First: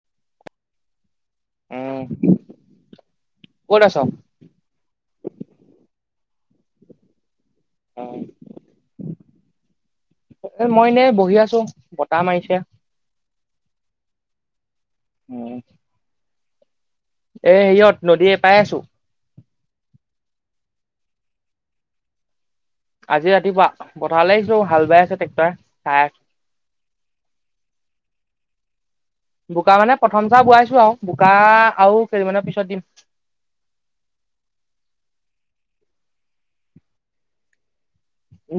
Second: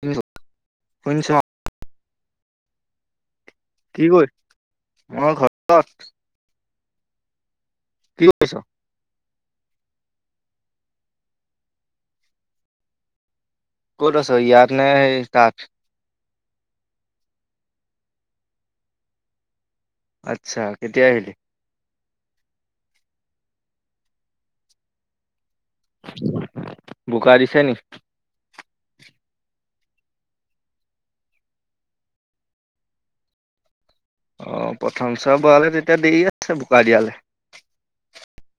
শুনিছোঁ শুনিছোঁ অ উম ক'ত আছ? কি কৈ মই ঘৰত কি কৰিছ এ মই এনেই বহি আছো বতাহ মাৰিছে ক'ত আছ ইয়াত নাই সেই উম, তাত এ সিহঁত নদীয়ে এপাৰে আছো আচ্ছা কেতিয়া আহিলি আজি ৰাতিপুৱা পথাৰলৈ আহিছো হাল বাই আছে ট্ৰেক্টৰে চাই আছো। বুকা দিছে নি বোকা মানে প্ৰথম চাহ বোৱাইছো আও বোকা আও কেইদিনমান মানৰ পিছত দিম অ প্ৰথম চোৱা বোৱালে তেতিয়া দেৰি আছে বোকা দিয়ালে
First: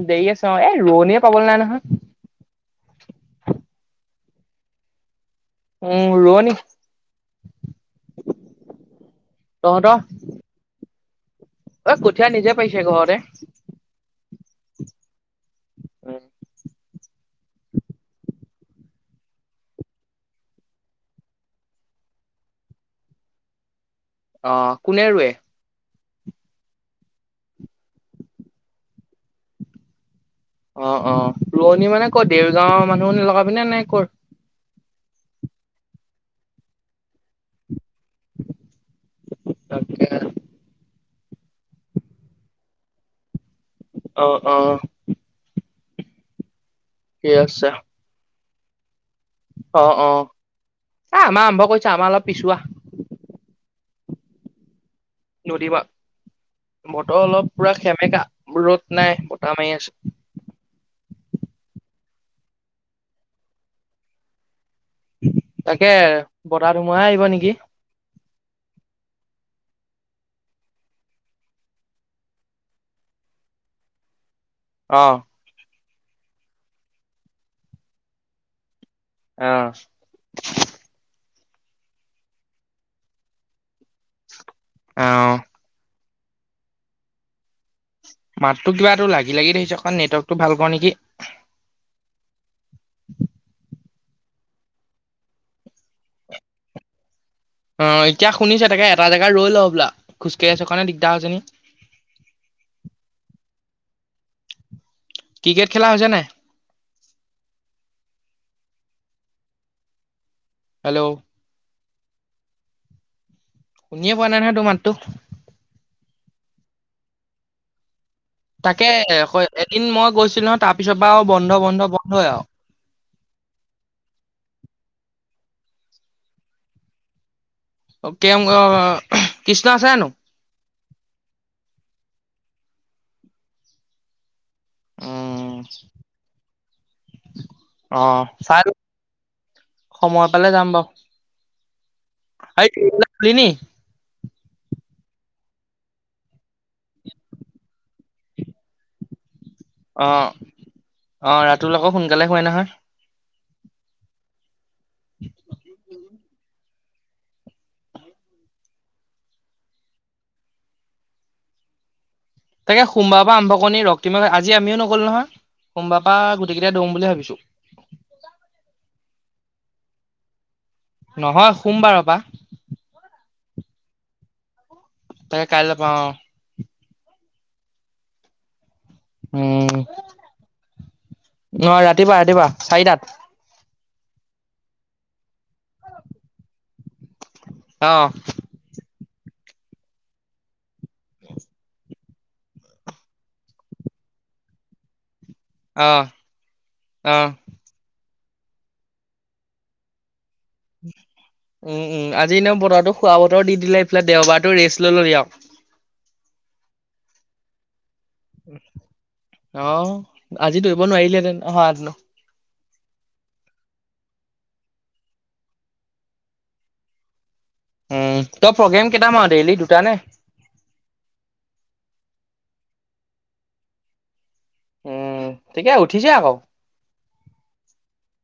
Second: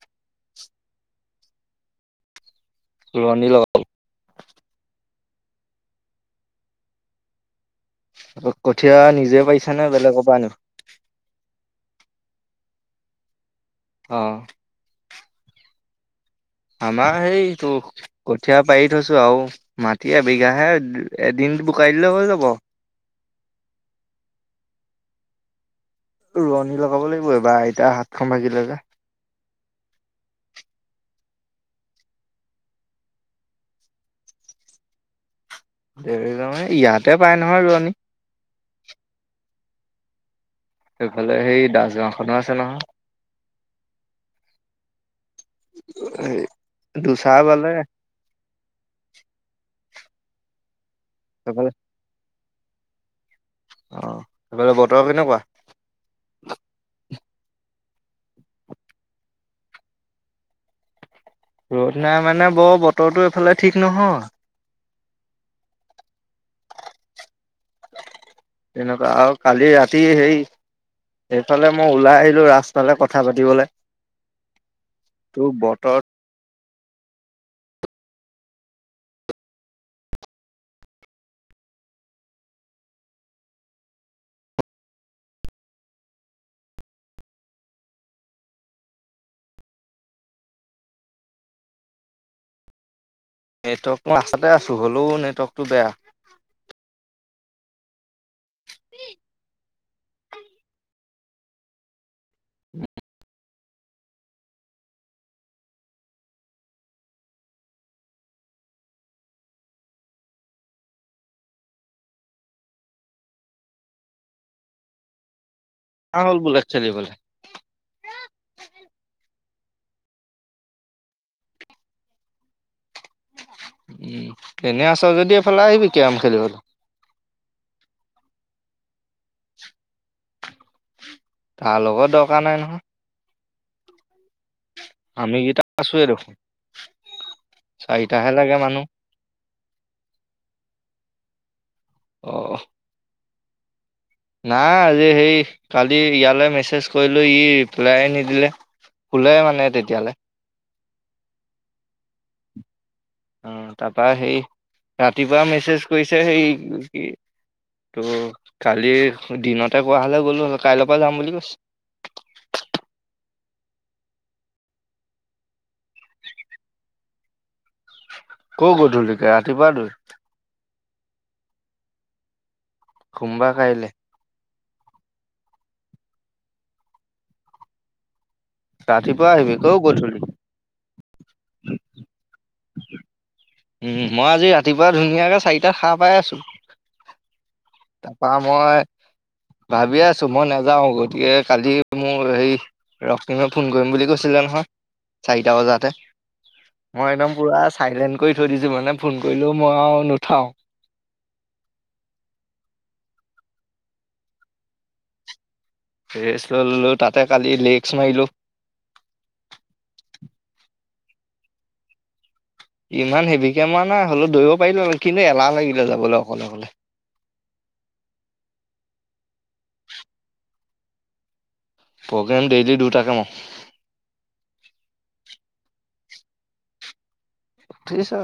দেৰি আছো অ এ ৰোৱনীয়ে পাবলৈ নাই নহয় ৰোৱনী লগাব উম ৰোৱনী কঠীয়া নিজে পাইছা নে বেলেগৰ পৰা আনো ঐ কঠীয়া নিজে পাৰিছে ঘৰতে অ উম আমাৰ সেইটো কঠীয়া পাৰি থৈছো আও মাটি এবিঘা হে এদিন বোকাই দিলে হৈ যাব অ কোনে ৰুৱে ৰোৱনী লগাব লাগিব এইবাৰ আইতা হাতখন ভাগিলে যে অ অ ৰোৱনী মানে কৰ দেৰগাঁৱৰ মানুহ লগাবি নে নে কৌৰ দেৰি যনে ইয়াতে পাই নহয় ৰোৱনী তই কেতিয়া কে যাবি। সেইফালে সেই দাস গাওঁ খনো আছে নহয়। অহ' অহ' হেই দুসাহ আছে বালে অ' অ' আমাৰ সেইফালে আৰম্ভ কৰিছোঁ। আমাৰ অলপ পিছুৱোৱা। অ' হেই ফালে ক'ত। নদী বাক বতৰ অলপ পুৰা সেমেকা ৰ'দ নাই বতাহ মাৰি আছে। ৰ'দ নাই মানে বৰ বতৰটো এইফালে ঠিক নহয়। তাকে, বতাহ, ধোমহাই আহিব নেকি? তেনেকুৱা আৰু কালি ৰাতি হেই সেইফালে মই ওলাই আহিলোঁ ৰাস্তালে কথা পাতিবলে। অ টোৰ বতৰ অ'। অ'। মাততো কিবা তোৰ লাগি, লাগি ধৰিছে অকণ নেটৱৰ্কটো ভাল কৰ নিকি। নেটৱৰ্ক মই ৰাস্তাতে আছোঁ, হ'লেও নেটৱৰ্কটো বেয়া। অ', এতিয়া শুনিছে, তাকে এটা জেগাই ৰৈ ল' বোলা খোজকাঢ়ি আছ কাৰণে দিগদাৰ হৈছে নি ক্ৰিকেট খেলা হৈছে নাই? হেল্ল'! শুনিয়ে পোৱা নাই নহয়, তোৰ মাতটো [unintelligible] হ'ল বোলে একচেলী বোলে। তাকে এদিন মই গৈছিলোঁ নহয়, তাৰ পিছৰ পৰা আৰু বন্ধ, বন্ধ, বন্ধই আৰু। উম, এনেই আছ যদি এইফালে আহিবি কেম খেলিবলৈ। [unintelligible] কৃষ্ণ আছে জানোঁ? তাৰলগত দৰকাৰ নাই নহয়। উম আমিকিটা আছোয়ে দেখোন, অ চাৰিটাহে লাগে চাই মানুহ। সময় পালে যাম বাৰু। অ [unintelligible] নাই আজি সেই কালি ইয়ালে মেছেজ কৰিলোঁ, ই ৰিপ্লাইয়ে নিদিলে। শুলে মানে তেতিয়ালে। অ অ', ৰাতুল আকৌ সোনকালে শুৱে নহয়। অ', তাৰপা সেই ৰাতিপুৱা মেছেজ কৰিছে, সেই কি- ত' কালি দিনতে কোৱা হ'লে গ'লো হয়, কাইলৈৰ পৰা যাম বুলি কৈছোঁ। তাকে, সোমবাৰৰ পৰা আৰম্ভ কৰোঁ নি, ৰক্তিম আজি আমিও নগলোঁ নহয়। সোমবাৰৰ পৰা গোটেইকেইটাই দৌৰো বুলি ভাবিছোঁ। ক'ৰ গধূলিকে, ৰাতিপুৱা দৌৰিম। নহয়, সোমবাৰৰ পা। সোমবাৰ কাইলে। তাকে, কাইলেপা অ'। ৰাতিপুৱা আহিবি, ক'ৰ উম গধূলি। অ ৰাতিপুৱা ৰাতিপুৱা চাৰিটাত উম, মই আজি ৰাতিপুৱা ধুনীয়াকে চাৰিটাত সাৰ পাই আছোঁ, অ তাৰপা মই ভাবিয়ে আছোঁ মই নাযাওঁ, গতিকে কালি মোৰ হেই ৰক্তিমে ফোন কৰিম বুলি কৈছিলে নহয়। চাৰিটা বজাতে, অ মই অ একদম পুৰা চাইলেণ্ট কৰি থৈ দিছোঁ মানে ফোন কৰিলেও মই আৰু নুঠাও। উম উম আজি এনেও বতৰতো শুৱা বতৰ দি দিলে এইফালে দেওবাৰতো ৰেষ্ট ললো দিয়ক। ৰেষ্ট লৈ ললো তাতে কালি লেক অহ আজি ধৰিব নোৱাৰিলেহেতেন অহাহেতেনো। ইমান হেভিকে মৰা নাই হ'লেও দৌৰিব পাৰিলো হয়, কিন্তু এলাহ লাগিলে যাবলৈ অকলে অকলে। উম তই প্ৰগ্ৰেম কেইটা মাৰ ডেইলি দুটা নে? প্ৰগ্ৰেম ডেইলি দুটা কামাও। উম ঠিকে উঠিছে আকৌ। উঠি ছা,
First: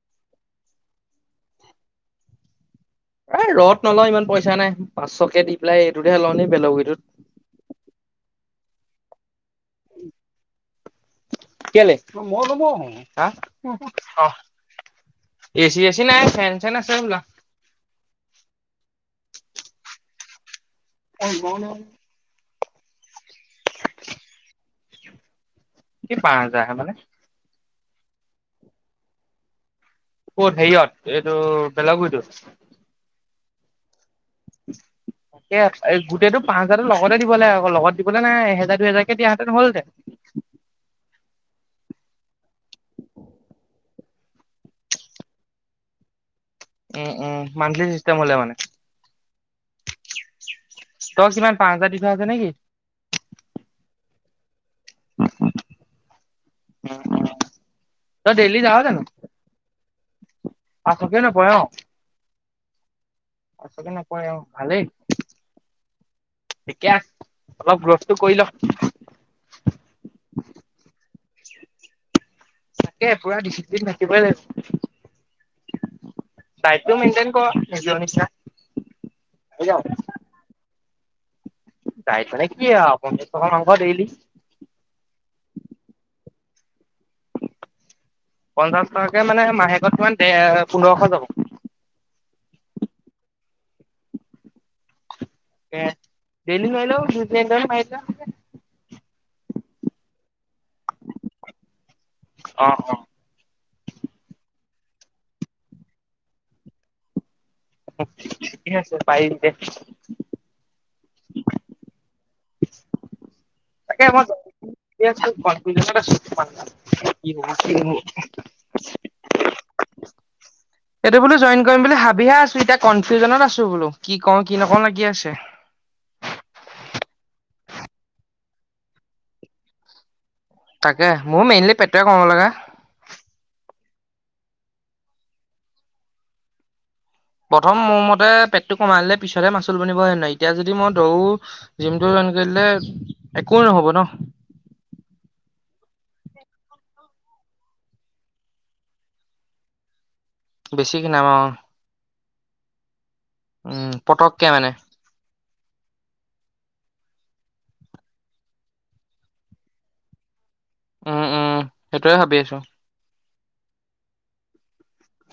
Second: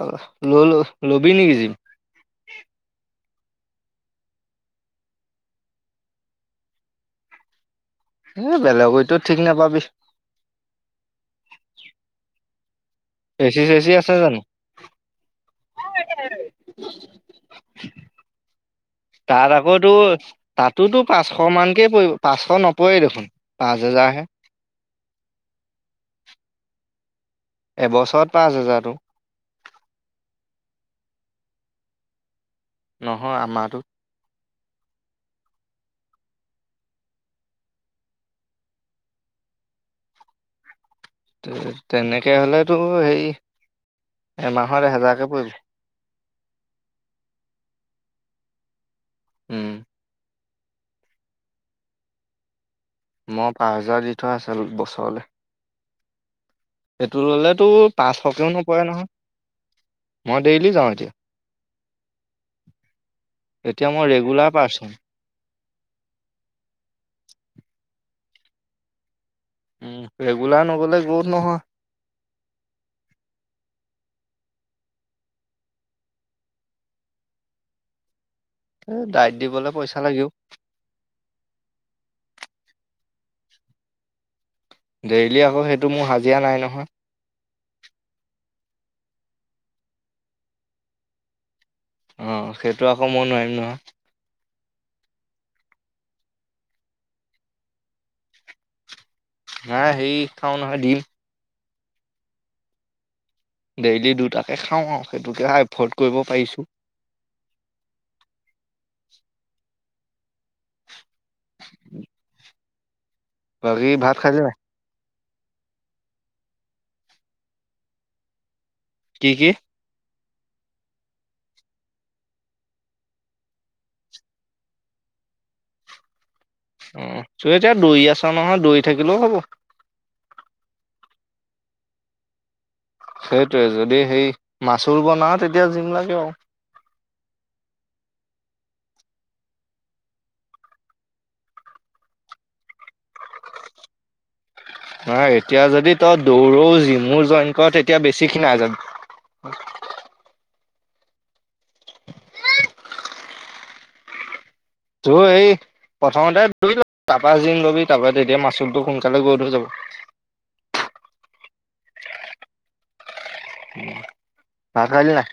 ল ল ল'বি নেকি জিপ? এই ৰদ নলওঁ ইমান পইচা নাই পাঁচশ কে দি পেলাই এইটোতহে লওঁ নি বেলগীটোত। এই বেলেগঐটোত কেলে মই নমৰো। হা, এচি চেচি আছে জানো অ'। এচি চেচি নাই ফেন -চেন আছে হবলা। তাত আকৌ তো তাতোতো পাঁচশ মানকে পৰিব পাঁচশ ন- পৰে দেখোন পাঁচ হেজাৰহে। কি পাঁচ হাজাৰ হে মানে এবছৰত পাঁচ হেজাৰতো। ক'ত হেৰিয়ত এইটো বেলগুৰিটোত? নহয় আমাৰো। [inaudible] তাকে গোটেইেতটো পাঁচ হাজাৰো লগতে দিব লাগে আকৌ লগত দিবলৈ নাই এহেজাৰ দুহেজাৰক দিয়াহেঁতেন হলহতেন। [inaudible] তেনেকে হলেতো সেই, এমাহত এহেজাৰকে পৰিব। উম উম মান্থ লি চিষ্টেম হলে মানে। উম। তই কিমান পাঁচ হাজাৰ দি থোৱা আছে নে কি? মই পাঁচ হেজাৰ দি থোৱা আছিল বছৰলে। এইটো ল'লে তো পাঁচশকেও নপৰে নহয়। মই ডেইলি যাওঁ এতিয়া পাচশকে নপৰে ন? এতিয়া পাচঁশকে মই নপৰে আৰু, ৰেগুলাৰ পাৰ্চন ভালেই। পিকে অলপ গ্ৰ'থটো কৰি ল। উম, ৰেগুলাৰ নগলে গত নহয়। তাকে পুৰা ডিচিপ্লিন ৰাখিবই লাগিব। দায়িত মেইনটেইন কৰ নিজ নিচিনা। এ ডাইট দিবলৈ পইচা লাগেও। তাইক মানে কি আৰুহ, পঞ্চাছ টকা মাংস ডেইলী। দিয়া নাই নহয়। পঞ্চাশ টকাকে মানে মাহেকে কিমান? পন্দ্ৰহখো টকা। উম, সেইটো আকৌ মই নোৱাৰিম নহয়। হেয়াৰ, ডেইলী নোৱাৰিলোঁ দুই তিনিদিন পইচা। নাই হেৰী খাওঁ নহৈ, দিম। অ' অ'। ডেইলি দুটাকে খাওঁ আৰু সেইটোকে এফৰ্ড কৰিব পাৰিছোঁ। ঠিকে আছে পাৰিবি দে। বাকী ভাত খায় লে? [unintelligible] অত আছোঁ কোৱা [unintelligible] কি কি? এইটো বোলো জইন কৰিম বুলি ভাবিহে আছো এতিয়া কনফিউজনত আছো বোলো, কি কওঁ কি নকওঁ লাগি আছে। [inaudible] হম্, তু এতিয়া দৈৰি আছ নহয় দৈৰি থাকিলেও হ'ব। তাকে মইও মেইনলি পেটু কমাব লাগে। সেইটোৱে যদি সেই মাচুৰ বনা তেতিয়া জিম লাগে আৰু। প্ৰথম মোৰ মতে পেটটো কমালিলে পিছতহে মাচুল বনিব হে নহয় এতিয়া যদি মই দৌ জিমটো লে একো নহব টোন। ন এতিয়া যদি তই দৌৰ যি মোৰ জইন কৰ তেতিয়া বেছি খিনাই যাবি। [inaudible] বেছি খিনাম অ, পটককে মানে। যো এই প্ৰথমতে ধই ল তাৰপা যিন লবি তাৰপা তেতিয়া মাচুলটো সোনকালে গৈ ধৰি যাব। উম - উম সেইটয়ে ভাবি আছো। ভাত খালী নে নাই?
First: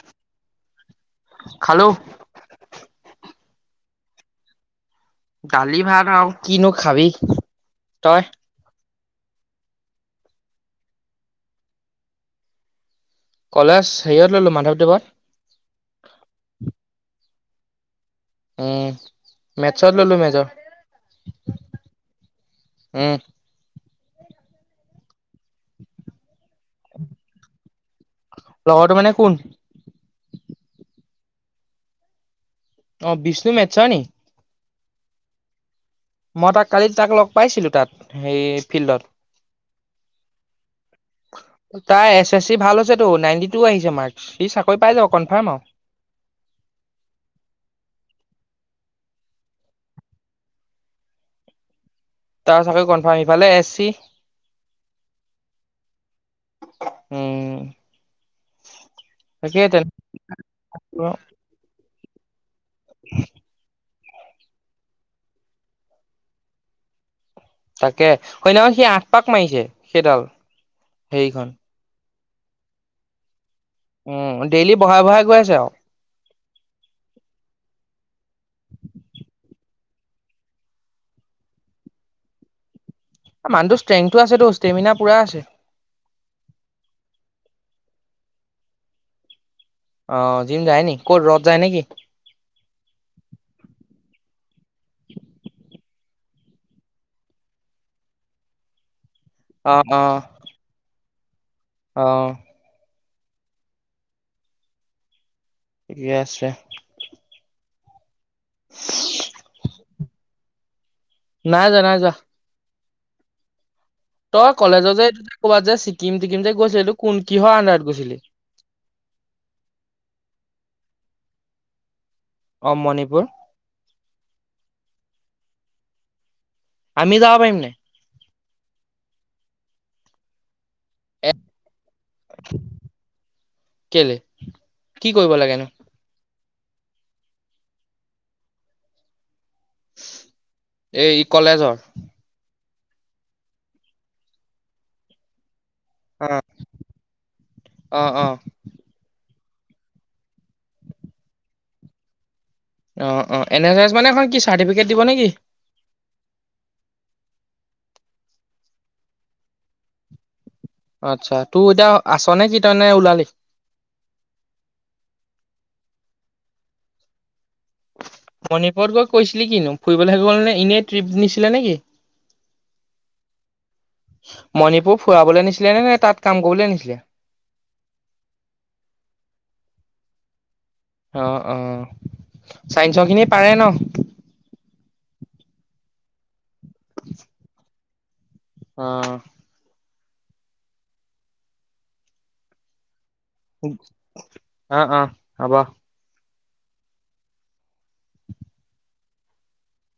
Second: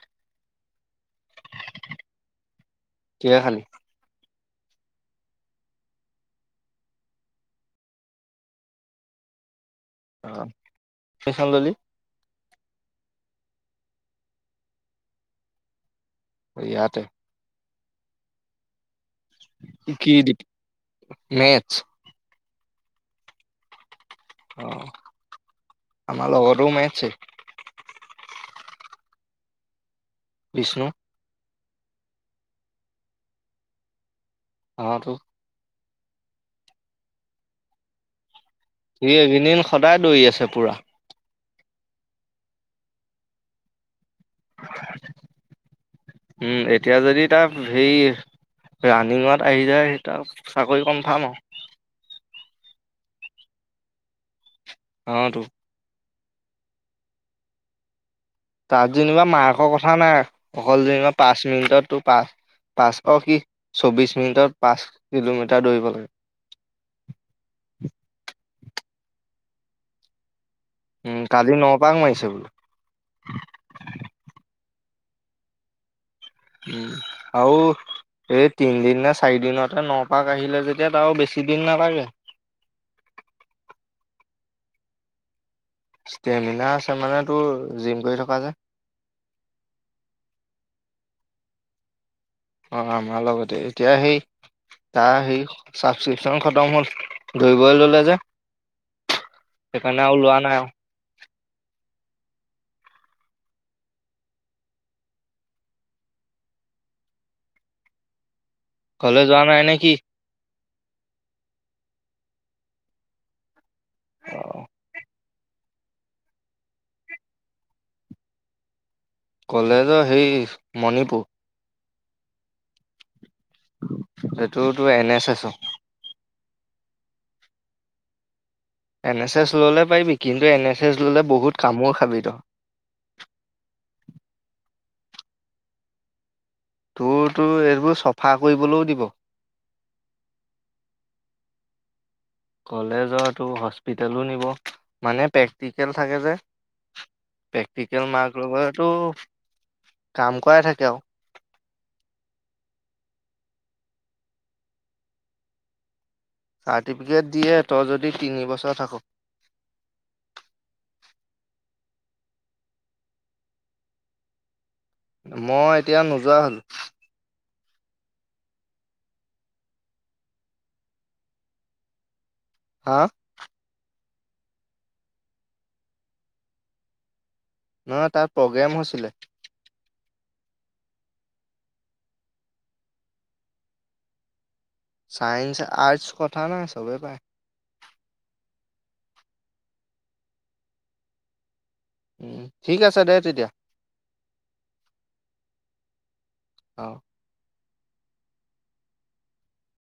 খালো। কিহে খালী? দালি ভাত, আৰু কিনো খাবি তই? অ, ফচানন্দলি। কলেজ হেৰিয়ত ললো মাধৱদেৱত। ইয়াতে উম, মেছত কি ললো মেজৰ। মেথছ উম অ, আমাৰ লগৰ তেও মঠ এ। লগৰটো মানে কোন? বিষ্ণু। অ, বিষ্ণু মেথছৰ নি? আৰু। মই তাক কালি তাক লগ পাইছিলো তাত সেই ফিল্ডত স একেইদিন সদায় দৌৰি আছে পুৰা। তাৰ এছ - এছ চি ভাল হৈছে তো নাইনটি টু আহিছে মাৰ্চ। উম, এতিয়া যদি তাৰ সেই ৰানিঙত আহি যায় তাই চাকৰি কনফাৰ্ম। তাৰ চাগে কনফাৰ্ম ইফালে এছ চি। অটো। উম, তাত যেনিবা তাকে মাৰ্কৰ কথা নাই অকল যেনিবা তেনে পাঁচ মিনিটত তোৰ পাচ পাচ সি চৌবিশ মিনিটত পাচ কিলোমিটাৰ দৌৰিব লাগে। তাকে হয়নাহয় সি আঠ পাক মাৰিছে সেইডাল উম, হেৰিখন কালি নপাক মাৰিছে বোলো। উম, ডেইলি ব়াই বঢ়াই গৈ আছে আৰু। উম আৰু তাতে নপাক আহিলে যেতিয়া তাৰো বেছি দিন নালাগে। মানুহৰ ষ্ট্ৰেংটো আছে তো ষ্টেমিনা পুৰা আছে। ষ্টেমিনা আছে মানে তোৰ জিম কৰি থকা যে অ, জিম যায় নি ক'ত ৰদ যায় নেকি? অ, আমাৰ লগতে এতিয়া সেই তাৰ সেই ছাবস্ক্ৰিপশচন খতম হ'ল ধৰিবই ললে যে সেইকাৰণে অ, উলোৱা নাই। অ', ঠিকে আছে। কলে যোৱা নাই নেকি? নাই যোৱা নাই য অ তই কলেজৰ যে এই ক'বাত যে ছিকিম টিকিম যে গৈছিলো কোন কিহৰ আন্ধাৰত গৈছিলি। [unintelligible] কলেজ সেই মণিপুৰ অ', মণিপুৰ। এইটো তোৰ এ নে চেচৰ আমি যাব পাৰিম নাই? এ নে চেচ ল'লে পাৰিবি, কিন্তু এ নে [unintelligible] ল'লে এ বহুত কামোৰ খাবি কেলে তই। কি কৰিব লাগেনো? তোৰ, তোৰ এইবোৰ চফা কৰিবলৈও দিব। এই কলেজৰ কলেজৰ তোৰ হস্পিতেলো নিব, মানে পেক প্ৰেক্টিকেল থাকে অ যে, অ প্ৰেক্টিকেল অ মাৰ্কৰ লগতো কাম কৰাই থাকে আও। অ অ এন এছ এছ মানে এখন কি চাৰ্টিফিকেট দিব নেকি? চাৰৰ্টিফিকেট দিয়ে তই যদি তিনিবছৰ থাক। আত্চ্ছা তোৰ এতিয়া আছ নে কি তই ওলালি? মই এতিয়া নোযোৱা হ'ল। মণিপুৰত গৈ কৈছিলি কিনো, ফুৰিবলহে গ'লনে এনেই ট্ৰিপ নিছিলে নেকি? হা? মণিপুৰ ফুৰাবলে নিছিলে নে নে তাত কাম কৰিবলৈ নিছিলে। নহয় নহয় তাত প্ৰগ্ৰেম হৈছিলে। অ অ চাইন্সৰ খিনি পাৰে ন। চাইন্স আৰ্টচ কথা নাই চবে পাই। অ। উ ঠিক আছে দে। তেতিয়া অ অ হ'ব। অহ।